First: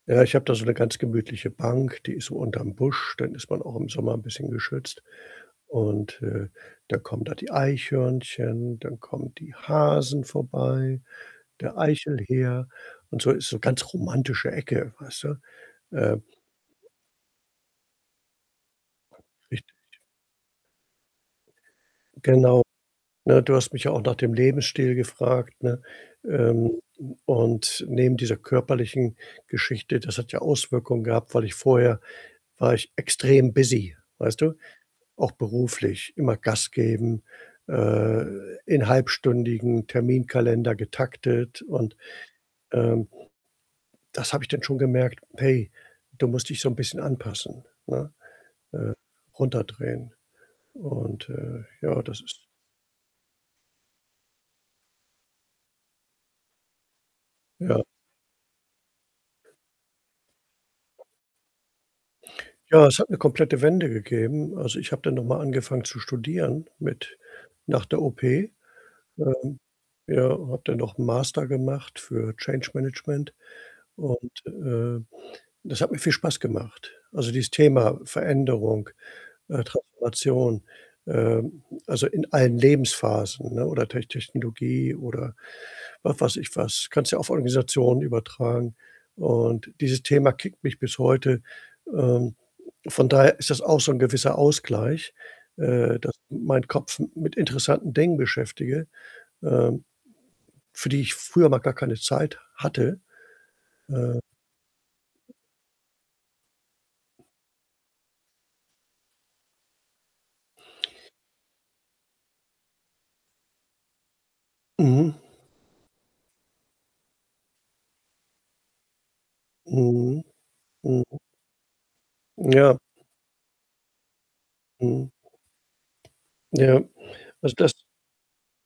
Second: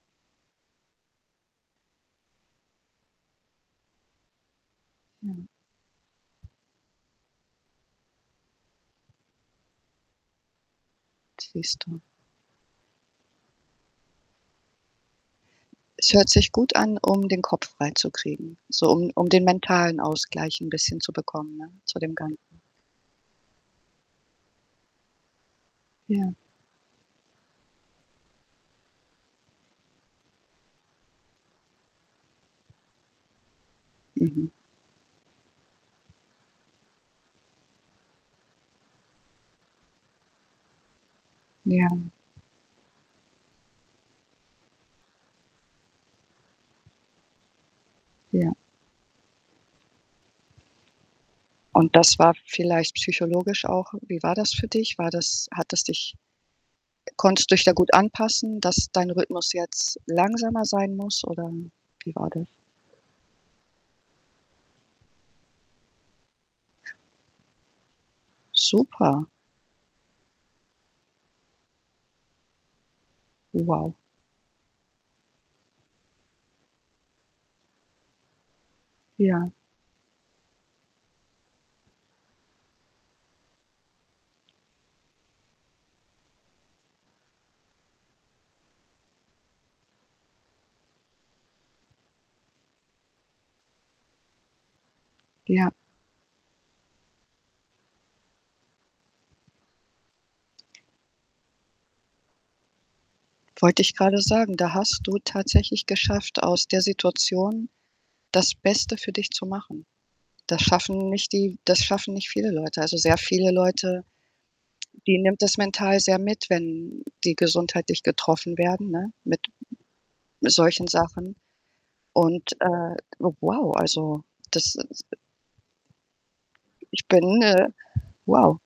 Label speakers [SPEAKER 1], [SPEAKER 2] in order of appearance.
[SPEAKER 1] Ja, ich habe da so 'ne ganz gemütliche Bank, die ist so unterm Busch, dann ist man auch im Sommer 'n bisschen geschützt
[SPEAKER 2] Mhm.
[SPEAKER 1] und, äh, da kommen da die Eichhörnchen, dann kommen die Hasen vorbei, der
[SPEAKER 2] Siehst du.
[SPEAKER 1] Eichelhäher und so. Ist so ganz romantische Ecke, weißt du?
[SPEAKER 2] Es
[SPEAKER 1] Äh
[SPEAKER 2] hört sich gut an, um den Kopf freizukriegen. So um um den
[SPEAKER 1] Richtig.
[SPEAKER 2] mentalen Ausgleich 'n bisschen zu bekommen, ne, zu dem Ganzen.
[SPEAKER 1] Genau, ne, du hast mich ja auch nach dem Lebensstil gefragt, ne?
[SPEAKER 2] Ja.
[SPEAKER 1] Ähm, und neben dieser körperlichen Geschichte das hat ja Auswirkungen gehabt, weil ich vorher war ich extrem busy, weißt
[SPEAKER 2] Mhm.
[SPEAKER 1] du? Auch beruflich, immer Gas geben, äh, in halbstündigen Terminkalender getaktet
[SPEAKER 2] Ja.
[SPEAKER 1] und, ähm das habe ich dann schon gemerkt: „Hey, du musst dich so 'n bisschen anpassen, ne,
[SPEAKER 2] Ja.
[SPEAKER 1] äh, runterdrehen.“ Und, äh,
[SPEAKER 2] Und
[SPEAKER 1] ja,
[SPEAKER 2] das
[SPEAKER 1] das
[SPEAKER 2] war
[SPEAKER 1] ist
[SPEAKER 2] vielleicht psychologisch auch wie war das für dich? War das hat es dich konntest du dich da
[SPEAKER 1] Ja.
[SPEAKER 2] gut anpassen, dass dein Rhythmus jetzt langsamer sein muss oder wie war das?
[SPEAKER 1] Ja, es hat 'ne komplette Wende gegeben. Also, ich habe dann noch mal angefangen zu studieren mit nach der OP.
[SPEAKER 2] Super.
[SPEAKER 1] Ähm, ja, habe dann noch 'n Master gemacht für Change Management
[SPEAKER 2] Wow.
[SPEAKER 1] und, äh, das hat mir viel Spaß gemacht. Also, dieses Thema Veränderung,
[SPEAKER 2] Ja.
[SPEAKER 1] äh, Transformation, ähm, also, in allen Lebensphasen, ne, oder Tech Technologie oder was weiß ich was kannst du ja auf Organisationen übertragen und dieses Thema kickt mich bis heute. Ähm, von daher ist das auch so 'n gewisser Ausgleich,
[SPEAKER 2] Ja.
[SPEAKER 1] äh, dass ich meinen Kopf m mit interessanten Dingen beschäftige, ähm, für die ich früher mal gar keine Zeit hatte.
[SPEAKER 2] Wollte ich
[SPEAKER 1] Äh
[SPEAKER 2] grade sagen, da hast du tatsächlich geschafft, aus der Situation das Beste für dich zu machen. Das schaffen nicht die das schaffen nicht viele Leute. Also, sehr viele Leute die
[SPEAKER 1] Mhm.
[SPEAKER 2] nimmt das mental sehr mit, wenn die gesundheitlich getroffen werden, ne, mit
[SPEAKER 1] Mhm,
[SPEAKER 2] solchen
[SPEAKER 1] mhm.
[SPEAKER 2] Sachen und,
[SPEAKER 1] Ja.
[SPEAKER 2] äh, wow, also, das ist
[SPEAKER 1] Mhm. Ja.
[SPEAKER 2] Ich bin,
[SPEAKER 1] Also,
[SPEAKER 2] äh
[SPEAKER 1] das
[SPEAKER 2] wow.